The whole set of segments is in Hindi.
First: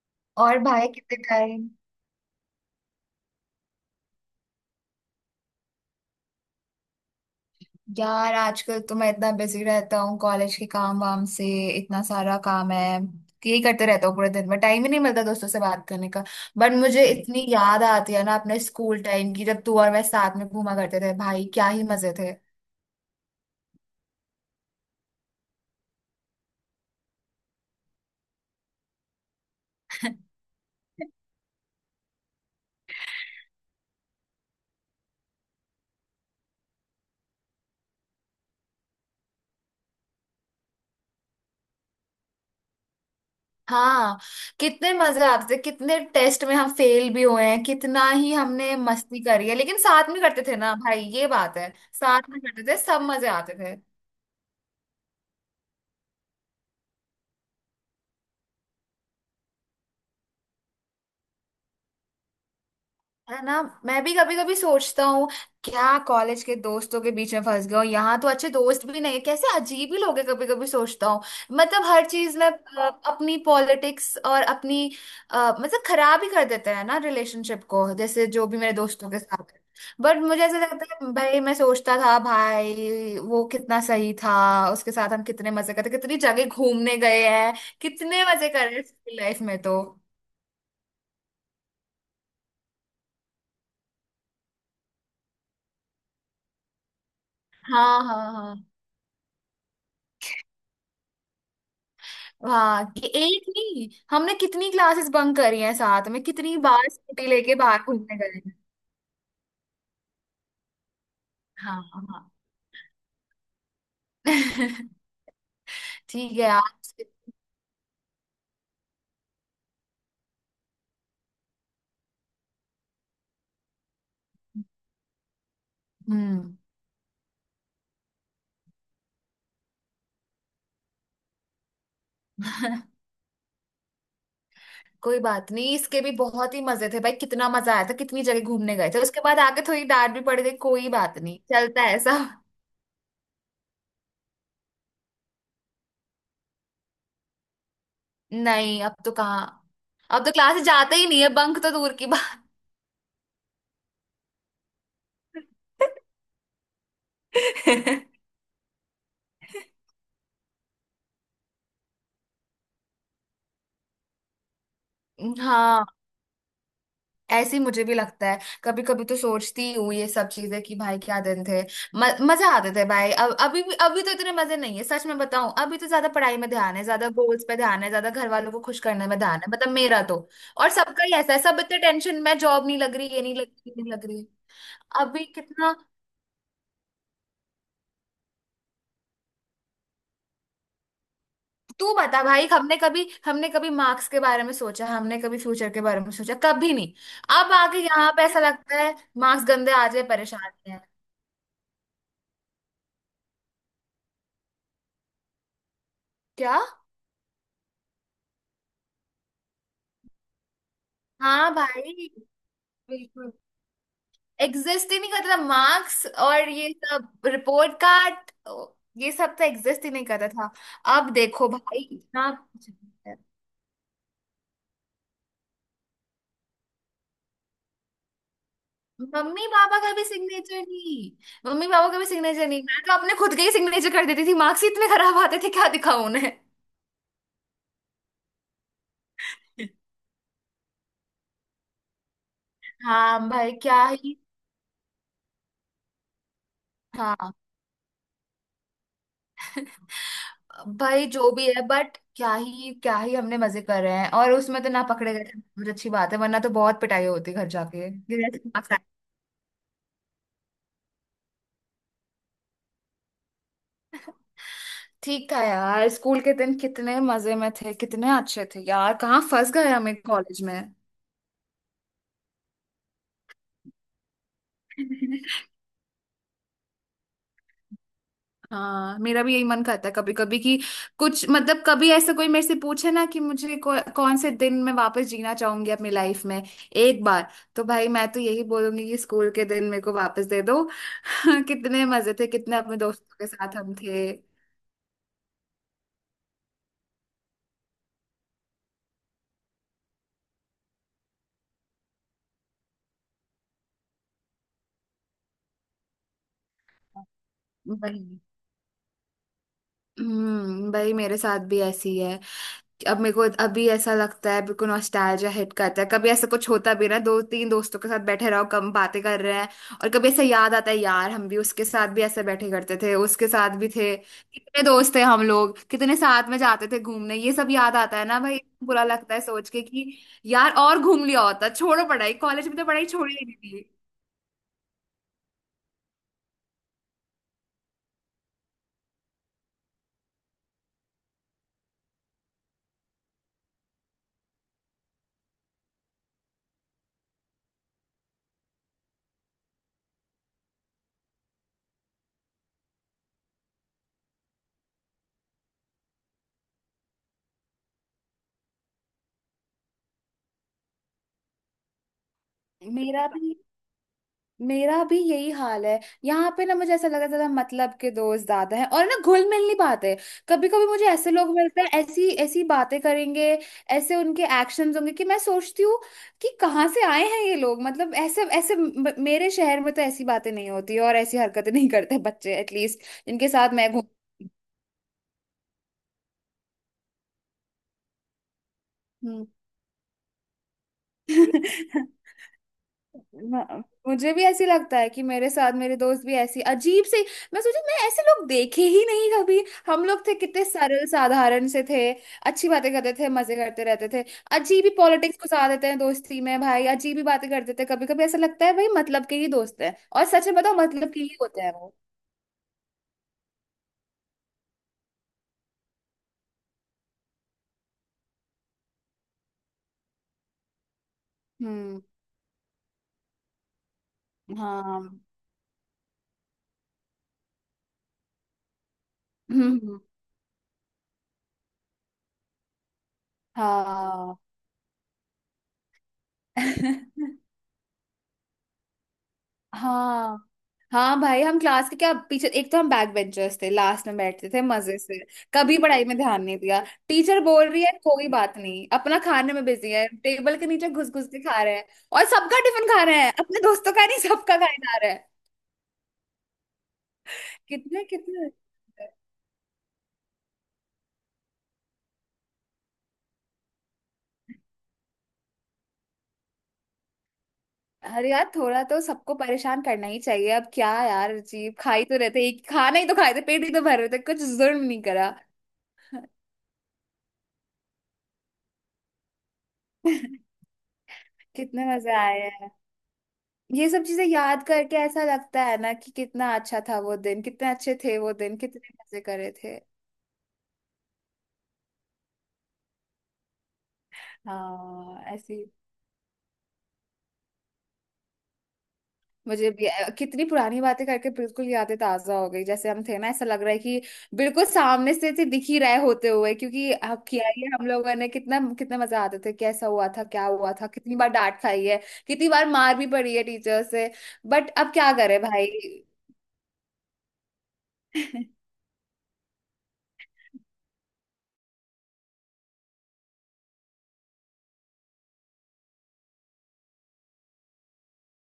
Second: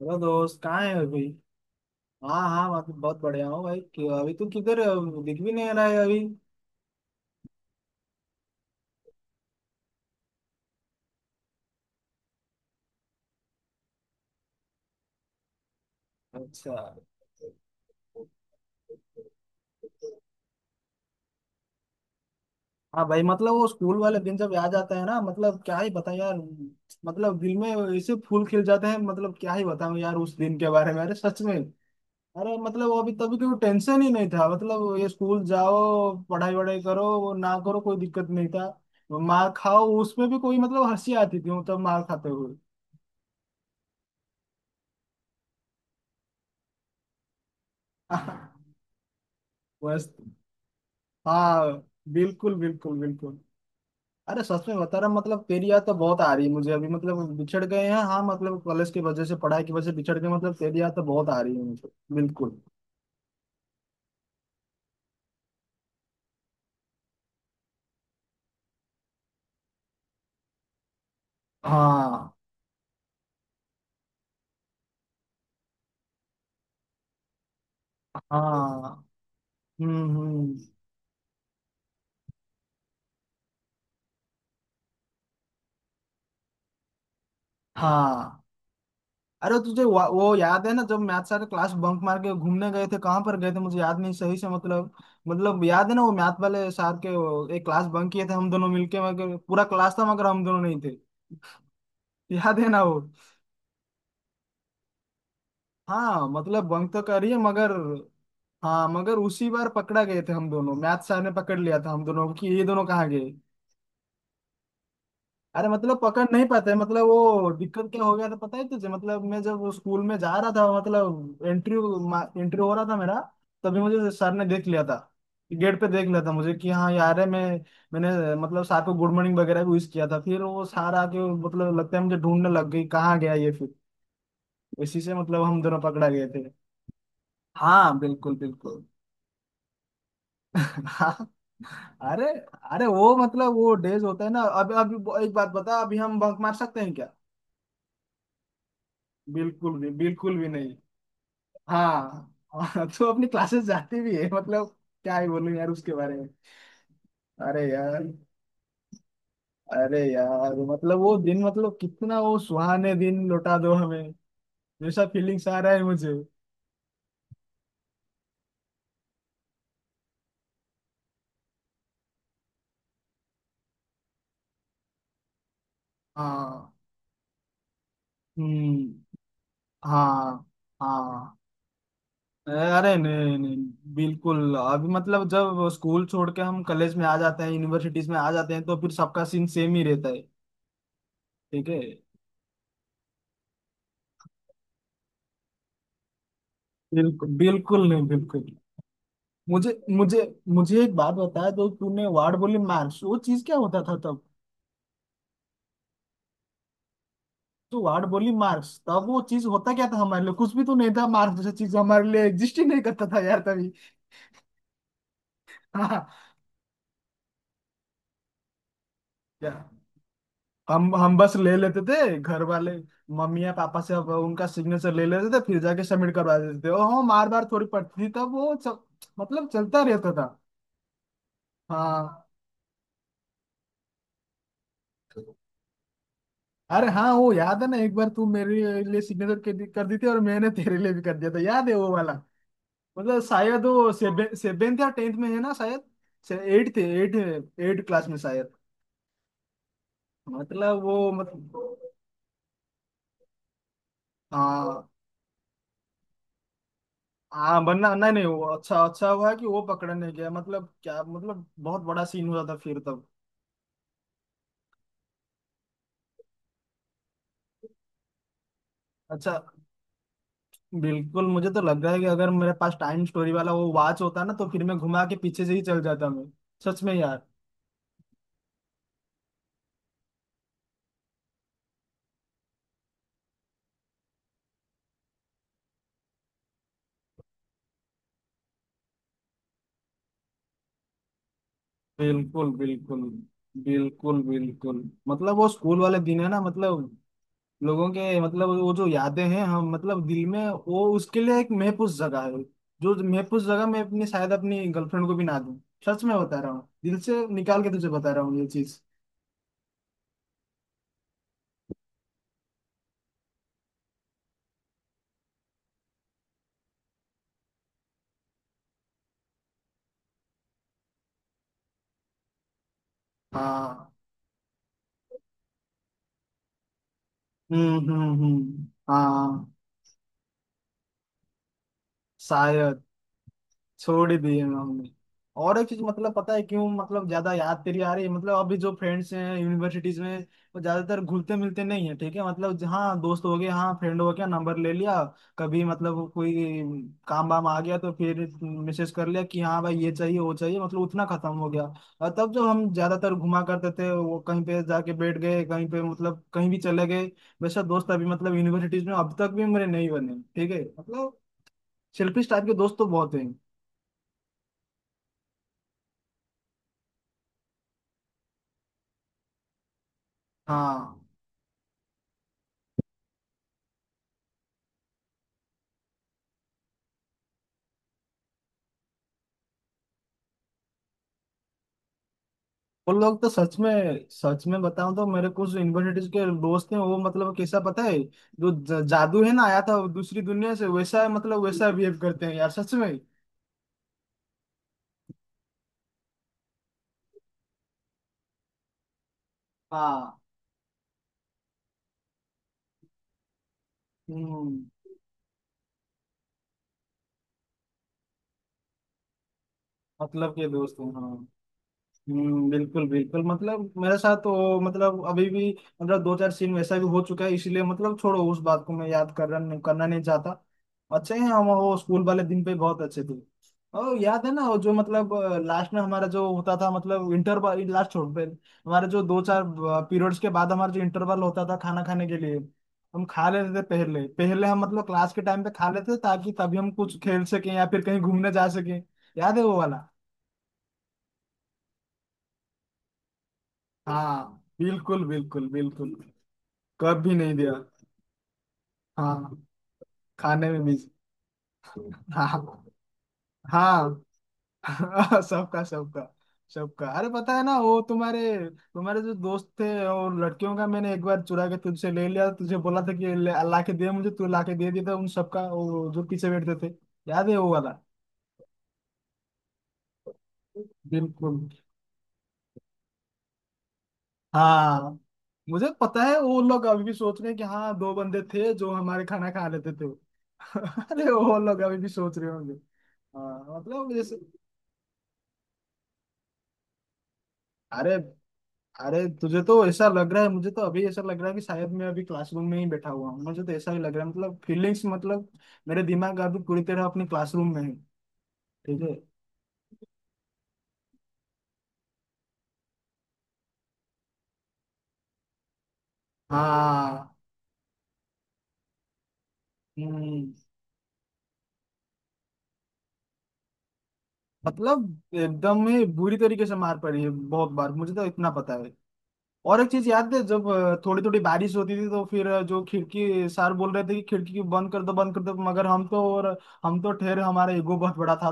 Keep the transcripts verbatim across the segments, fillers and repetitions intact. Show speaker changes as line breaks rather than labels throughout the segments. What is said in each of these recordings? हेलो
और
दोस्त, कहाँ
भाई
है
कितने
अभी?
टाइम।
हाँ, हाँ, मैं तो बहुत बढ़िया हूँ भाई। कि- अभी तू किधर है? दिख भी नहीं रहा है अभी।
यार आजकल तो मैं इतना बिजी रहता हूँ कॉलेज के काम वाम से। इतना सारा काम है कि यही करते रहता हूँ पूरे दिन। में टाइम ही नहीं मिलता दोस्तों से बात करने का। बट
अच्छा।
मुझे इतनी याद आती है ना अपने स्कूल टाइम की, जब तू और मैं साथ में घूमा करते थे। भाई क्या ही मजे थे।
हाँ भाई, मतलब वो स्कूल वाले दिन जब याद आता है ना, मतलब क्या ही बता यार। मतलब दिल में ऐसे फूल खिल जाते हैं, मतलब क्या ही बताऊँ यार उस दिन के बारे में। अरे, सच में। अरे मतलब अभी तभी कोई टेंशन ही नहीं था। मतलब ये स्कूल जाओ, पढ़ाई वढ़ाई करो, वो ना करो, कोई दिक्कत नहीं था। मार खाओ, उसमें भी कोई मतलब हंसी आती थी मतलब मार खाते हुए।
हाँ, कितने मजे आते थे। कितने टेस्ट में हम फेल भी हुए हैं, कितना ही हमने मस्ती करी है, लेकिन
बस।
साथ में करते थे ना भाई, ये बात है।
हाँ।
साथ में
बिल्कुल,
करते थे
बिल्कुल,
सब, मजे
बिल्कुल।
आते थे।
अरे सच में बता रहा हूँ, मतलब तेरी याद तो बहुत आ रही है मुझे अभी। मतलब बिछड़ गए हैं, हाँ, मतलब कॉलेज की वजह से, पढ़ाई की वजह से बिछड़ गए। मतलब तेरी याद तो बहुत आ रही है मुझे। बिल्कुल।
है ना? मैं भी कभी कभी सोचता हूँ, क्या कॉलेज के दोस्तों के बीच में फंस गया हूँ। यहाँ तो अच्छे दोस्त भी नहीं है, कैसे अजीब ही लोग हैं, कभी कभी सोचता हूँ। मतलब हर
हाँ,
चीज में अ, अपनी पॉलिटिक्स और अपनी, अ, मतलब खराब ही कर देते हैं ना रिलेशनशिप को, जैसे जो भी मेरे
हाँ।
दोस्तों के साथ।
हम्म,
बट मुझे ऐसा
हम्म।
लगता है भाई, मैं सोचता था भाई वो कितना सही था। उसके साथ हम कितने मजे करते, कितनी जगह घूमने गए हैं। कितने
हाँ।
मजे कर रहे हैं लाइफ
अरे,
में तो।
तुझे वा- वो याद है ना जब मैथ सारे क्लास बंक मार के घूमने गए थे? कहाँ पर गए थे मुझे याद नहीं सही से, मतलब। मतलब याद है ना वो मैथ वाले सार के, वो एक क्लास
हाँ
बंक किए
हाँ
थे हम
हाँ।
दोनों मिलके, मगर पूरा क्लास था मगर हम दोनों नहीं थे। याद है ना
हाँ
वो?
कि एक नहीं, हमने कितनी क्लासेस बंक करी हैं साथ में,
हाँ
कितनी
मतलब
बार
बंक तो
स्कूटी
करिए
लेके
मगर।
बाहर घूमने गए हैं।
हाँ, मगर उसी बार पकड़ा गए थे हम दोनों। मैथ सर ने पकड़ लिया
हाँ
था हम दोनों
हाँ।
को कि ये दोनों कहाँ गए। अरे मतलब पकड़
ठीक
नहीं
है
पाते,
आज।
मतलब वो दिक्कत क्या हो गया था पता है तुझे? मतलब मैं जब वो स्कूल में जा रहा था, मतलब एंट्री। एंट्री हो रहा था मेरा। तभी मुझे सर ने देख लिया था। गेट पे देख लिया था मुझे
हम्म।
कि हाँ यार, है मैं। मैंने मतलब सर को गुड मॉर्निंग वगैरह भी विश किया था। फिर वो सर आके मतलब लगता है मुझे ढूंढने लग गई कहाँ गया ये फिर। इसी से
कोई
मतलब
बात
हम
नहीं,
दोनों
इसके
पकड़ा
भी
गए थे।
बहुत ही मजे थे भाई। कितना मजा आया था,
हाँ,
कितनी
बिल्कुल,
जगह घूमने
बिल्कुल।
गए थे। उसके बाद आगे थोड़ी डांट भी पड़ गई, कोई बात
हाँ।
नहीं, चलता है
अरे।
सब।
अरे, वो मतलब वो डेज होता है ना, अब अब। एक बात बता, अभी हम बंक मार सकते हैं क्या?
नहीं, अब तो कहाँ।
बिल्कुल भी,
अब तो
बिल्कुल भी
क्लासेस
नहीं।
जाते ही नहीं है, बंक तो दूर की
हाँ,
बात।
हाँ, तो अपनी क्लासेस जाती भी है मतलब। क्या ही बोलूं यार उसके बारे में। अरे यार। अरे यार, मतलब वो दिन, मतलब कितना, वो सुहाने दिन लौटा दो हमें। जैसा
हाँ
फीलिंग्स आ रहा है
हाँ,
मुझे।
ऐसे ही मुझे भी लगता है। कभी कभी तो सोचती ही हूँ ये सब चीजें, कि भाई क्या दिन थे। म, मजा आते थे भाई। अब अभी भी, अभी तो इतने मजे नहीं है सच में बताऊं। अभी तो ज्यादा पढ़ाई में
हाँ।
ध्यान है, ज्यादा गोल्स पे ध्यान है, ज्यादा घर वालों को खुश
हम्म।
करने में ध्यान है, मतलब मेरा तो।
हाँ,
और सबका ही ऐसा
हाँ।
है, सब इतने टेंशन में, जॉब नहीं
अरे,
लग रही, ये नहीं
नहीं,
लग रही,
नहीं।
ये नहीं लग रही।
बिल्कुल। अभी
अभी
मतलब जब
कितना।
स्कूल छोड़ के हम कॉलेज में आ जाते हैं, यूनिवर्सिटीज में आ जाते हैं, तो फिर सबका सीन सेम ही रहता है। ठीक है।
तू बता भाई, हमने कभी, हमने कभी मार्क्स के बारे में सोचा? हमने कभी फ्यूचर के बारे में सोचा? कभी नहीं।
बिल्कुल,
अब आके
बिल्कुल नहीं,
यहाँ पे ऐसा
बिल्कुल।
लगता है मार्क्स
मुझे
गंदे आ जाए
मुझे
परेशानी है।
मुझे एक बात बताया तो तूने वार्ड बोली मार्क्स वो चीज क्या होता था तब?
क्या?
तो वार्ड बोली मार्क्स तब वो चीज होता क्या था हमारे लिए? कुछ भी तो नहीं था। मार्क्स जैसा
हाँ
चीज
भाई,
हमारे लिए एग्जिस्ट ही नहीं करता था
बिल्कुल।
यार तभी।
एग्जिस्ट ही नहीं करता था
हाँ,
मार्क्स,
हाँ।
और ये सब रिपोर्ट कार्ड ये सब तो
क्या?
एग्जिस्ट ही नहीं करता था।
हम
अब
हम बस
देखो
ले लेते
भाई
थे
इतना
घर
कुछ
वाले।
है।
मम्मी या पापा से, अब उनका सिग्नेचर ले लेते थे, फिर जाके सबमिट करवा देते थे, और हम मार बार थोड़ी पड़ती थी तब वो सब।
मम्मी
मतलब
पापा
चलता
का भी
रहता था।
सिग्नेचर नहीं, मम्मी पापा का भी
हाँ,
सिग्नेचर नहीं, मैं तो अपने खुद के ही सिग्नेचर कर देती थी। मार्क्स ही इतने खराब आते थे, क्या दिखाऊं उन्हें।
अरे हाँ, वो याद है ना एक बार तू मेरे लिए सिग्नेचर कर दी कर दी थी, और मैंने तेरे लिए भी कर दिया था, याद है वो वाला? मतलब
हाँ भाई
शायद
क्या
वो
ही।
सेवेंथ या टेंथ में है ना शायद। एट थे, एट।
हाँ
एट क्लास में शायद। मतलब वो
भाई जो भी है,
मतलब।
बट क्या ही, क्या ही हमने मजे कर रहे हैं। और उसमें तो ना
हाँ,
पकड़े गए थे, बहुत अच्छी बात है, वरना तो बहुत पिटाई होती घर
हाँ,
जाके।
बनना नहीं, नहीं वो अच्छा, अच्छा हुआ कि वो पकड़ा नहीं गया, मतलब क्या, मतलब बहुत बड़ा सीन हो जाता फिर तब।
ठीक था यार, स्कूल के दिन कितने मजे में थे, कितने अच्छे थे यार, कहाँ
अच्छा।
फंस गए हम एक कॉलेज में।
बिल्कुल। मुझे तो लग रहा है कि अगर मेरे पास टाइम स्टोरी वाला वो वॉच होता ना, तो फिर मैं घुमा के पीछे से ही चल जाता मैं। सच में यार।
हाँ, मेरा भी यही मन करता है कभी कभी कि कुछ, मतलब कभी ऐसा कोई मेरे से पूछे ना कि मुझे कौ, कौन से दिन मैं वापस जीना चाहूंगी अपनी लाइफ में एक बार, तो भाई मैं तो यही बोलूंगी कि स्कूल के दिन मेरे को वापस दे दो। कितने मजे थे,
बिल्कुल,
कितने अपने
बिल्कुल,
दोस्तों के साथ हम थे।
बिल्कुल, बिल्कुल। मतलब वो स्कूल वाले दिन है ना, मतलब। लोगों के मतलब वो जो यादें हैं हम मतलब दिल में। वो उसके लिए एक महफूज जगह है। जो महफूज जगह मैं अपनी शायद अपनी गर्लफ्रेंड को भी ना दूं। सच में बता रहा हूँ, दिल से निकाल के तुझे बता
वही।
रहा हूँ ये चीज।
हम्म, भाई मेरे साथ भी ऐसी है। अब मेरे को अभी ऐसा लगता है, बिल्कुल नॉस्टैल्जिया हिट करता है। कभी ऐसा कुछ होता भी ना, दो तीन दोस्तों के साथ बैठे रहो, कम बातें कर रहे हैं। और कभी ऐसा याद आता है, यार हम भी उसके साथ भी ऐसे बैठे करते थे, उसके साथ भी
हाँ।
थे, कितने दोस्त थे हम लोग, कितने साथ में जाते थे घूमने, ये सब याद
हम्म,
आता है
हम्म,
ना भाई,
हम्म।
बुरा लगता है सोच
हाँ।
के कि यार और घूम लिया होता, छोड़ो पढ़ाई, कॉलेज में तो
शायद।
पढ़ाई छोड़ी ही नहीं थी।
छोड़ ही दिए हमने। और एक चीज मतलब, पता है क्यों मतलब ज्यादा याद तेरी आ रही है? मतलब अभी जो फ्रेंड्स हैं यूनिवर्सिटीज में, वो ज्यादातर घुलते मिलते नहीं है, ठीक है मतलब, हाँ दोस्त हो गए, हाँ फ्रेंड हो गया, नंबर ले लिया। कभी मतलब कोई काम वाम आ गया, तो फिर मैसेज कर लिया कि हाँ भाई ये चाहिए वो चाहिए, मतलब उतना खत्म हो गया। और तब जब हम ज्यादातर घुमा करते थे, वो कहीं पे जाके बैठ गए, कहीं पे मतलब कहीं भी चले गए। वैसा दोस्त अभी मतलब यूनिवर्सिटीज में अब तक भी मेरे नहीं बने, ठीक है मतलब। सेल्फिश टाइप के दोस्त तो
मेरा
बहुत हैं।
भी मेरा भी यही हाल है। यहाँ पे ना मुझे ऐसा लगा था, मतलब के दोस्त ज्यादा हैं और ना घुल मिल नहीं पाते। कभी कभी मुझे
हाँ।
ऐसे लोग मिलते हैं, ऐसी ऐसी बातें करेंगे, ऐसे उनके एक्शंस होंगे कि मैं सोचती हूँ कि कहाँ से आए हैं ये लोग। मतलब ऐसे ऐसे म- मेरे शहर में तो ऐसी बातें नहीं होती और ऐसी हरकतें नहीं करते बच्चे, एटलीस्ट
वो लोग तो,
जिनके साथ
सच
मैं घूम।
में सच में बताऊं तो, मेरे कुछ यूनिवर्सिटीज के दोस्त हैं वो मतलब कैसा पता है। जो ज- जादू
हम्म।
है ना आया था दूसरी दुनिया से, वैसा मतलब वैसा बिहेव करते हैं यार, सच में।
म- मुझे भी ऐसी लगता है कि मेरे साथ, मेरे दोस्त भी ऐसी अजीब से। मैं सोची मैं ऐसे लोग देखे ही नहीं कभी। हम लोग थे
हाँ,
कितने सरल साधारण से थे, अच्छी बातें करते थे, मजे करते रहते थे।
हम्म।
अजीब ही पॉलिटिक्स घुसा देते हैं दोस्ती में भाई, अजीब ही बातें करते थे। कभी कभी ऐसा लगता है भाई, मतलब के ही दोस्त हैं, और सच
मतलब
में
के
बताओ
दोस्त हैं,
मतलब के
हाँ।
ही होते हैं वो।
हम्म, बिल्कुल, बिल्कुल। मतलब मेरे साथ तो मतलब अभी भी। मतलब दो चार सीन वैसा भी हो चुका है, इसीलिए मतलब छोड़ो उस बात को, मैं याद करना करना नहीं चाहता। अच्छे हैं हम, वो
हम्म।
स्कूल वाले दिन पे बहुत अच्छे थे। और याद है ना वो जो
हाँ।
मतलब लास्ट में हमारा जो होता था मतलब इंटरवल, लास्ट छोड़ पे हमारे जो दो चार
हम्म।
पीरियड्स के बाद हमारा जो इंटरवल होता था खाना खाने के लिए। हम खा लेते थे पहले,
हाँ।
पहले हम मतलब क्लास के टाइम पे खा लेते थे ताकि तभी हम कुछ खेल सकें या फिर कहीं घूमने जा सकें। याद है वो वाला?
हाँ। हाँ भाई, हम क्लास के क्या पीछे, एक तो हम बैक बेंचर्स थे, लास्ट में बैठते थे
हाँ,
मजे से।
बिल्कुल, बिल्कुल,
कभी पढ़ाई
बिल्कुल।
में ध्यान नहीं दिया।
कब भी
टीचर
नहीं
बोल
दिया।
रही है कोई बात नहीं, अपना खाने
हाँ,
में बिजी है, टेबल के
खाने में
नीचे
भी।
घुस घुस के खा रहे हैं। और
हाँ,
सबका टिफिन खा रहे हैं, अपने दोस्तों का नहीं,
हाँ,
सबका खाए खा रहे हैं।
हाँ, सबका सबका। सबका। अरे पता है ना वो
कितने
तुम्हारे
कितने।
तुम्हारे जो दोस्त थे और लड़कियों का, मैंने एक बार चुरा के तुझसे ले लिया, तुझे बोला था कि ले- ला के दे मुझे, तू ला के दे दिया था उन सबका, वो जो पीछे बैठते थे। याद है वो वाला?
अरे यार थोड़ा तो सबको परेशान करना ही चाहिए, अब क्या यार
बिल्कुल।
अजीब, खा ही तो रहते, एक खाना ही तो खाए थे, पेट ही तो भर रहे थे, कुछ जुर्म नहीं
हाँ,
करा।
मुझे पता है वो लोग अभी भी सोच रहे हैं कि हाँ दो बंदे थे जो हमारे खाना खा लेते थे। अरे, वो लोग
कितने
अभी भी
मजे
सोच
आए।
रहे होंगे। हाँ
ये सब
मतलब
चीजें
जैसे।
याद करके ऐसा लगता है ना कि कितना अच्छा था वो दिन, कितने अच्छे
अरे,
थे वो दिन, कितने
अरे,
मजे करे
तुझे तो
थे।
ऐसा लग रहा है, मुझे तो अभी ऐसा लग रहा है कि शायद मैं अभी क्लासरूम में ही बैठा हुआ हूँ, मुझे तो ऐसा ही लग रहा है मतलब, फीलिंग्स
हाँ
मतलब।
ऐसी,
मेरे दिमाग अभी पूरी तरह अपनी क्लासरूम में है। ठीक है।
मुझे भी। कितनी पुरानी बातें करके बिल्कुल यादें ताजा हो गई, जैसे हम थे ना, ऐसा लग रहा है कि बिल्कुल सामने से थे, दिख ही रहे होते हुए, क्योंकि अब
हाँ,
किया ही है हम लोगों ने कितना, कितना मजा आते थे, कैसा हुआ था, क्या
हम्म।
हुआ था, कितनी बार डांट खाई है, कितनी बार मार भी पड़ी है टीचर से, बट अब क्या
मतलब
करे
एकदम
भाई।
ही बुरी तरीके से मार पड़ी है बहुत बार, मुझे तो इतना पता है। और एक चीज याद है जब थोड़ी थोड़ी बारिश होती थी, तो फिर अ, जो खिड़की सर बोल रहे थे कि खिड़की की बंद कर दो, बंद कर दो, मगर हम तो, और। हम तो ठहरे, हमारा ईगो बहुत बड़ा था।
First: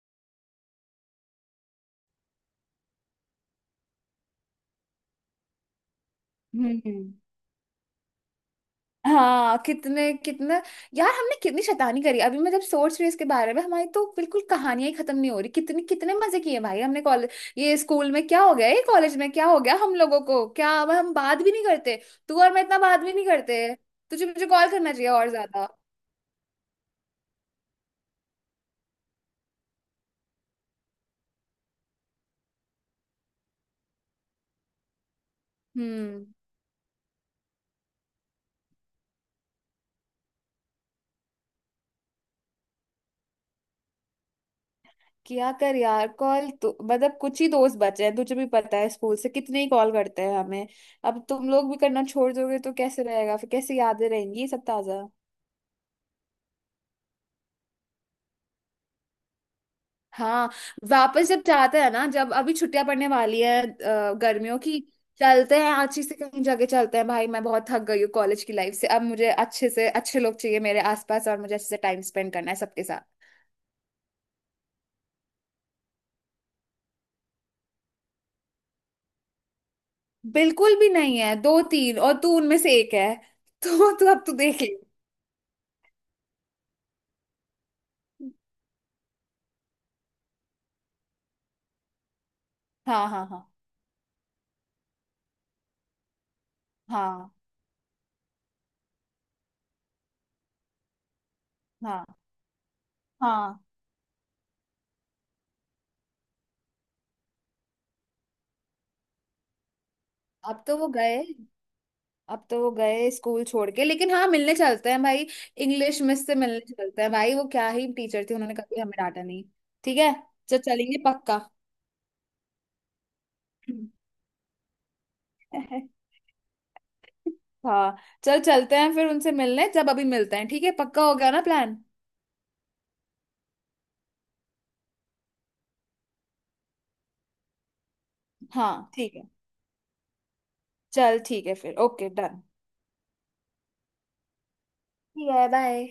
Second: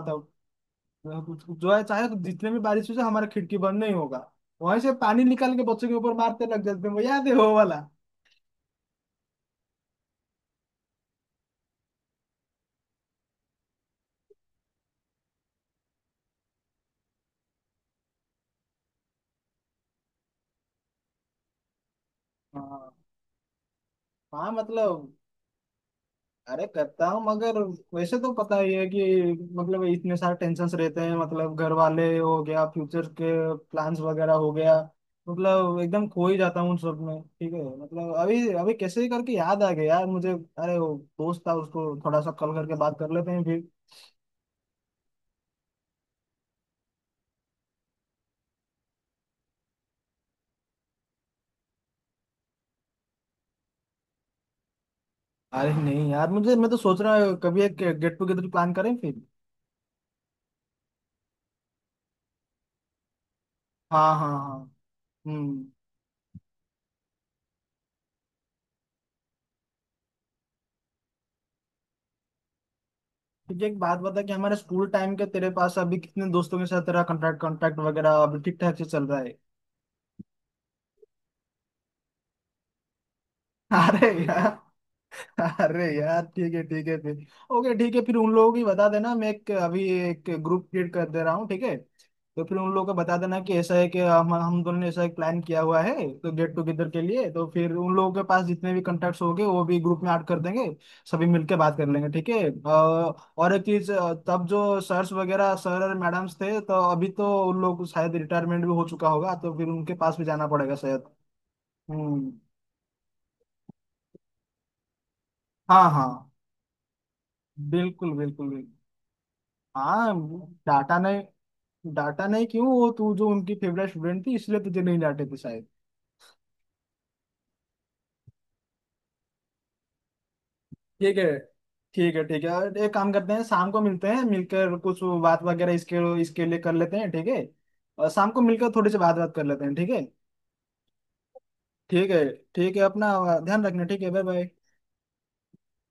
जो है, चाहे तो जितने भी बारिश हो जाए, हमारा खिड़की बंद नहीं होगा। वहीं से पानी निकाल के बच्चों के ऊपर मारते लग जाते हैं, वो
हम्म।
याद है वो वाला?
हाँ कितने कितने। यार हमने कितनी शैतानी करी, अभी मैं जब सोच रही हूँ इसके बारे में हमारी तो बिल्कुल कहानियां ही खत्म नहीं हो रही, कितने कितने मजे किए भाई हमने कॉलेज। ये स्कूल में क्या हो गया, ये कॉलेज में क्या हो गया हम लोगों को, क्या अब हम बात भी नहीं करते। तू और मैं इतना
हाँ,
बात भी नहीं करते। तुझे मुझे
हाँ,
कॉल करना चाहिए
मतलब।
और ज्यादा।
अरे करता हूँ मगर। वैसे तो पता ही है कि। मतलब इतने सारे टेंशन्स रहते हैं, मतलब घर वाले हो गया, फ्यूचर के प्लान्स वगैरह हो गया। मतलब एकदम
हम्म।
खो ही जाता हूँ उन सब में, ठीक है मतलब। अभी अभी कैसे ही करके याद आ गया यार मुझे, अरे वो दोस्त था, उसको थोड़ा सा कॉल करके बात कर लेते हैं फिर।
क्या कर यार, कॉल तो मतलब कुछ ही दोस्त बचे हैं, तुझे भी पता है स्कूल से, कितने ही कॉल करते हैं हमें। अब तुम लोग भी करना छोड़ दोगे तो कैसे रहेगा, फिर कैसे यादें रहेंगी ये सब ताजा।
अरे नहीं यार, मुझे, मैं तो सोच रहा हूँ कभी एक गेट टुगेदर प्लान करें फिर।
हाँ, वापस जब जाते हैं ना, जब अभी छुट्टियां पड़ने वाली है अ,
हाँ, हाँ, हाँ।
गर्मियों की, चलते
हम्म।
हैं अच्छी से कहीं जगह, चलते हैं भाई। मैं बहुत थक गई हूँ कॉलेज की लाइफ से, अब मुझे अच्छे से अच्छे लोग चाहिए मेरे आसपास, और मुझे अच्छे से टाइम स्पेंड करना है सबके साथ।
तुझे एक बात बता कि हमारे स्कूल टाइम के तेरे पास अभी कितने दोस्तों के साथ तेरा कांटेक्ट, कांटेक्ट वगैरह अभी ठीक ठाक से चल रहा है?
बिल्कुल भी नहीं है, दो तीन, और तू उनमें से एक है। तो तू
अरे
अब तू देख ले।
यार। अरे यार, ठीक है, ठीक है फिर। ओके, ठीक है फिर। उन लोगों की बता देना, मैं एक अभी एक ग्रुप क्रिएट कर दे रहा हूँ ठीक है। तो फिर उन लोगों को
हाँ
बता
हाँ
देना
हाँ।
कि ऐसा है कि हम हम दोनों ने ऐसा एक प्लान किया हुआ है तो गेट टुगेदर के लिए,
हाँ
तो फिर उन लोगों के पास जितने भी कॉन्टेक्ट्स होंगे वो भी ग्रुप में ऐड कर देंगे। सभी मिलके बात कर
हाँ
लेंगे ठीक है। अ, और
हाँ।
एक चीज, अ, तब जो सर्स वगैरह, सर और मैडम्स थे, तो अभी तो उन लोग को शायद रिटायरमेंट भी हो चुका होगा, तो फिर उनके पास भी जाना
अब
पड़ेगा
तो वो
शायद।
गए,
हम्म।
अब तो वो गए स्कूल छोड़ के, लेकिन हाँ मिलने चलते हैं भाई,
हाँ,
इंग्लिश मिस
हाँ,
से मिलने चलते हैं भाई, वो क्या ही
बिल्कुल,
टीचर थी,
बिल्कुल,
उन्होंने
बिल्कुल।
कभी हमें डांटा नहीं। ठीक है,
हाँ।
चल
डाटा
चलेंगे
नहीं।
पक्का।
डाटा नहीं क्यों, वो तू जो उनकी फेवरेट स्टूडेंट थी इसलिए तुझे नहीं डांटे थे शायद।
हाँ, चल चलते हैं फिर उनसे मिलने, जब अभी मिलते हैं, ठीक है पक्का हो
ठीक है।
गया ना प्लान।
ठीक है, ठीक है, और एक काम करते हैं शाम को मिलते हैं, मिलकर कुछ बात वगैरह इसके इसके लिए कर लेते हैं ठीक है। और शाम को मिलकर थोड़ी
हाँ
सी बात
ठीक है,
बात कर लेते हैं ठीक है।
चल ठीक है फिर, ओके
ठीक है।
डन।
ठीक है, अपना ध्यान रखना ठीक है। Bye, bye.
ठीक है बाय।